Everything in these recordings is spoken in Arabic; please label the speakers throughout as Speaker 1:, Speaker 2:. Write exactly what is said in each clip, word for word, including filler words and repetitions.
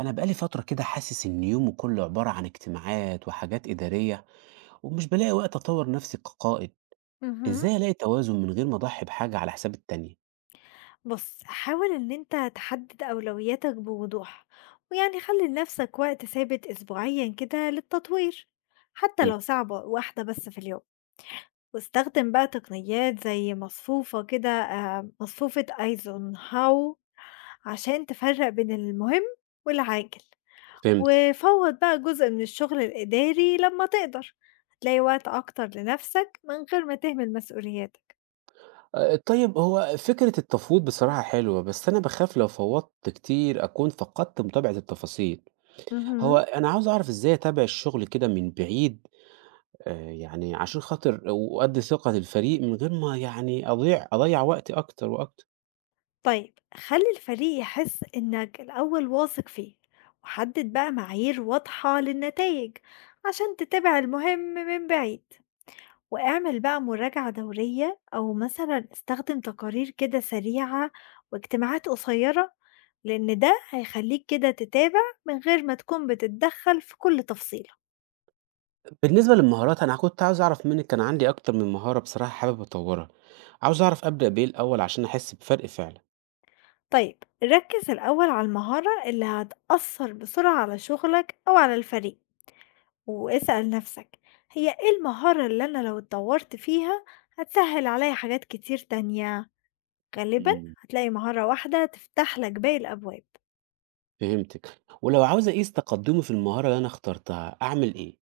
Speaker 1: أنا بقالي فترة كده حاسس إن يومي كله عبارة عن اجتماعات وحاجات إدارية ومش بلاقي وقت أطور نفسي كقائد،
Speaker 2: اهم.
Speaker 1: إزاي ألاقي توازن من غير ما أضحي بحاجة على حساب التانية؟
Speaker 2: بُص، حاول إن أنت تحدد أولوياتك بوضوح، ويعني خلّي لنفسك وقت ثابت أسبوعيًا كده للتطوير، حتى
Speaker 1: حلو.
Speaker 2: لو ساعة ب واحدة بس في اليوم، واستخدم بقى تقنيات زي مصفوفة كده آآ، مصفوفة أيزنهاو عشان تفرّق بين المهم والعاجل،
Speaker 1: فهمت.
Speaker 2: وفوّض بقى جزء من الشغل الإداري لمّا تقدر، هتلاقي وقت أكتر لنفسك من غير ما تهمل مسؤولياتك.
Speaker 1: آه، طيب هو فكرة التفويض بصراحة حلوة بس أنا بخاف لو فوضت كتير أكون فقدت متابعة التفاصيل. هو
Speaker 2: اهم.
Speaker 1: أنا عاوز أعرف إزاي أتابع الشغل كده من بعيد. آه، يعني عشان خاطر وأدي ثقة للفريق من غير ما يعني أضيع أضيع وقتي أكتر وأكتر.
Speaker 2: طيب خلي الفريق يحس إنك الأول واثق فيه وحدد بقى معايير واضحة للنتائج عشان تتابع المهم من بعيد، واعمل بقى مراجعة دورية أو مثلا استخدم تقارير كده سريعة واجتماعات قصيرة، لأن ده هيخليك كده تتابع من غير ما تكون بتتدخل في كل تفصيلة.
Speaker 1: بالنسبة للمهارات أنا كنت عاوز أعرف منك كان عندي أكتر من مهارة بصراحة حابب أطورها، عاوز أعرف أبدأ بإيه الأول عشان أحس بفرق فعلا.
Speaker 2: طيب ركز الأول على المهارة اللي هتأثر بسرعة على شغلك أو على الفريق، واسأل نفسك، هي ايه المهارة اللي أنا لو اتطورت فيها هتسهل عليا حاجات كتير تانية. غالبا
Speaker 1: مم.
Speaker 2: هتلاقي مهارة واحدة تفتح لك باقي الأبواب.
Speaker 1: فهمتك، ولو عاوز أقيس تقدمي في المهارة اللي أنا اخترتها أعمل إيه؟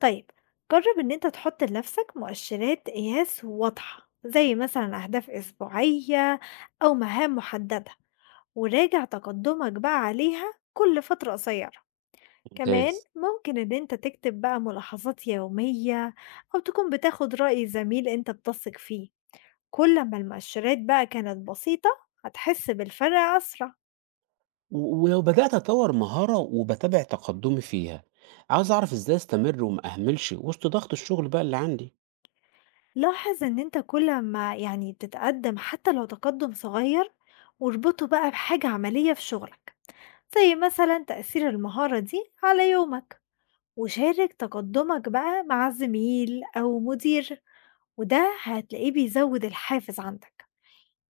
Speaker 2: طيب جرب إن أنت تحط لنفسك مؤشرات قياس واضحة زي مثلا أهداف أسبوعية أو مهام محددة، وراجع تقدمك بقى عليها كل فترة قصيرة. كمان
Speaker 1: ممتاز.
Speaker 2: ممكن إن أنت تكتب بقى ملاحظات يومية أو تكون بتاخد رأي زميل أنت بتثق فيه. كل ما المؤشرات بقى كانت بسيطة هتحس بالفرق أسرع.
Speaker 1: و- ولو بدأت أطور مهارة وبتابع تقدمي فيها، عاوز أعرف إزاي أستمر وما أهملش وسط ضغط الشغل بقى اللي عندي.
Speaker 2: لاحظ إن أنت كل ما يعني بتتقدم حتى لو تقدم صغير، واربطه بقى بحاجة عملية في شغلك زي مثلا تأثير المهارة دي على يومك، وشارك تقدمك بقى مع زميل أو مدير، وده هتلاقيه بيزود الحافز عندك.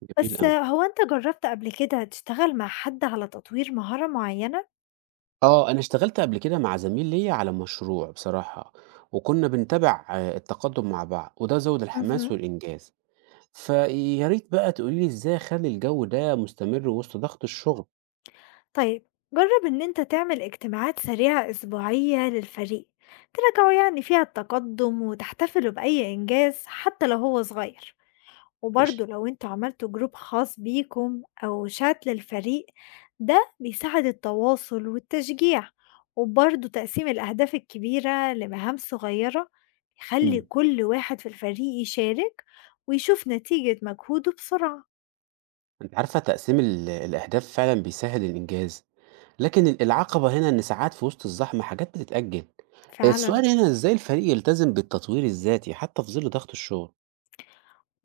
Speaker 1: جميل
Speaker 2: بس
Speaker 1: أوي.
Speaker 2: هو أنت جربت قبل كده تشتغل مع حد على تطوير مهارة معينة؟
Speaker 1: آه، أنا اشتغلت قبل كده مع زميل ليا على مشروع بصراحة، وكنا بنتابع آه، التقدم مع بعض وده زود الحماس
Speaker 2: مهم.
Speaker 1: والإنجاز. فيا ريت بقى تقولي لي إزاي أخلّي الجو ده مستمر وسط ضغط الشغل؟
Speaker 2: طيب جرب إن أنت تعمل اجتماعات سريعة أسبوعية للفريق تراجعوا يعني فيها التقدم وتحتفلوا بأي إنجاز حتى لو هو صغير.
Speaker 1: ماشي.
Speaker 2: وبرضه لو أنتوا عملتوا جروب خاص بيكم أو شات للفريق، ده بيساعد التواصل والتشجيع. وبرضه تقسيم الأهداف الكبيرة لمهام صغيرة يخلي
Speaker 1: إمم.
Speaker 2: كل واحد في الفريق يشارك ويشوف نتيجة مجهوده بسرعة.
Speaker 1: أنتِ عارفة تقسيم ال الأهداف فعلًا بيسهّل الإنجاز، لكن ال العقبة هنا إن ساعات في وسط الزحمة حاجات بتتأجل.
Speaker 2: فعلا
Speaker 1: السؤال هنا إزاي الفريق يلتزم بالتطوير الذاتي حتى في ظل ضغط الشغل؟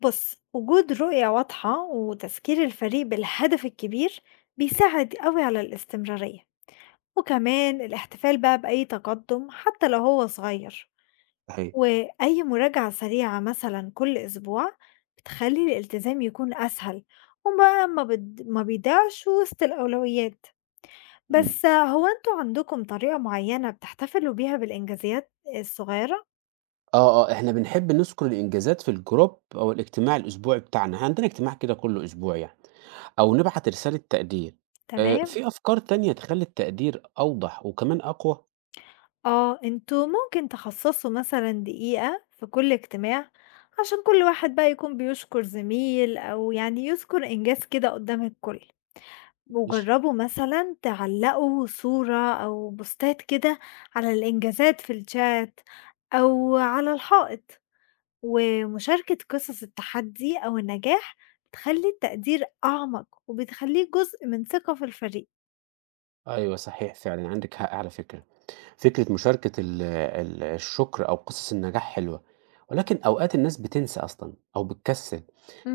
Speaker 2: بص، وجود رؤية واضحة وتذكير الفريق بالهدف الكبير بيساعد قوي على الاستمرارية، وكمان الاحتفال بقى بأي تقدم حتى لو هو صغير،
Speaker 1: صحيح.
Speaker 2: وأي مراجعة سريعة مثلا كل أسبوع بتخلي الالتزام يكون أسهل وما ما, بد... ما بيضيعش وسط الأولويات.
Speaker 1: إمم.
Speaker 2: بس هو انتوا عندكم طريقة معينة بتحتفلوا بيها بالإنجازات الصغيرة؟
Speaker 1: آه، آه، إحنا بنحب نذكر الإنجازات في الجروب أو الاجتماع الأسبوعي بتاعنا، إحنا عندنا اجتماع كده كل أسبوع يعني، أو نبعت رسالة تقدير. آآ،
Speaker 2: تمام.
Speaker 1: في أفكار تانية تخلّي التقدير أوضح وكمان أقوى؟
Speaker 2: آه انتوا ممكن تخصصوا مثلا دقيقة في كل اجتماع عشان كل واحد بقى يكون بيشكر زميل أو يعني يذكر إنجاز كده قدام الكل،
Speaker 1: ماشي.
Speaker 2: وجربوا مثلا تعلقوا صورة أو بوستات كده على الإنجازات في الشات أو على الحائط، ومشاركة قصص التحدي أو النجاح بتخلي التقدير أعمق وبتخليه جزء من ثقة في الفريق.
Speaker 1: أيوه صحيح فعلًا، عندِك حق على فكرة. فكرة مشاركة ال ال الشكر أو قصص النجاح حلوة، ولكن أوقات الناس بتنسى أصلًا أو بتكسّل.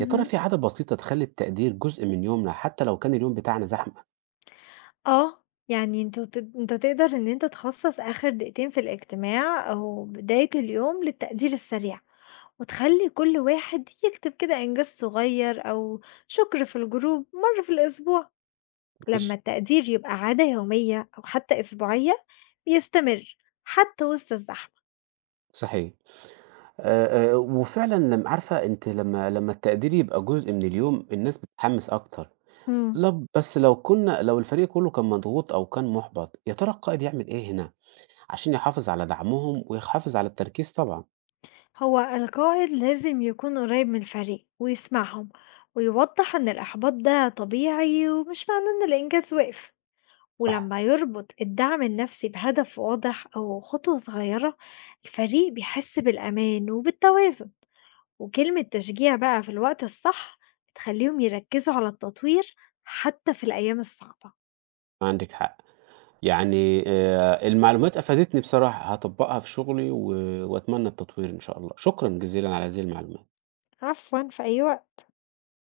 Speaker 1: يا ترى في عادة بسيطة تخلّي التقدير جزء من يومنا حتى لو كان اليوم بتاعنا زحمة؟
Speaker 2: آه، يعني أنتم ت أنت تقدر إن أنت تخصص آخر دقيقتين في الاجتماع أو بداية اليوم للتقدير السريع، وتخلي كل واحد يكتب كده إنجاز صغير أو شكر في الجروب مرة في الأسبوع، لما
Speaker 1: معلش.
Speaker 2: التقدير يبقى عادة يومية أو حتى أسبوعية بيستمر حتى وسط الزحمة.
Speaker 1: صحيح. آآ، آآ، وفعلًا لم عارفة أنتِ لمّا لمّا التقدير يبقى جزء من اليوم الناس بتتحمس أكتر.
Speaker 2: امم
Speaker 1: لب بس لو كنا لو الفريق كله كان مضغوط أو كان مُحبط، يا ترى القائد يعمل إيه هنا عشان يحافظ على دعمهم ويحافظ على التركيز طبعًا؟
Speaker 2: هو القائد لازم يكون قريب من الفريق ويسمعهم، ويوضح إن الإحباط ده طبيعي ومش معناه إن الإنجاز وقف.
Speaker 1: صح.
Speaker 2: ولما يربط الدعم النفسي بهدف واضح أو خطوة صغيرة الفريق بيحس بالأمان وبالتوازن، وكلمة تشجيع بقى في الوقت الصح بتخليهم يركزوا على التطوير حتى في الأيام الصعبة.
Speaker 1: عندِك حق. يعني آآ المعلومات أفادتني بصراحة، هاطبّقها في شغلي و وأتمنى التطوير إن شاء الله. شكرًا جزيلًا على هذه المعلومات.
Speaker 2: عفوا، في أي وقت.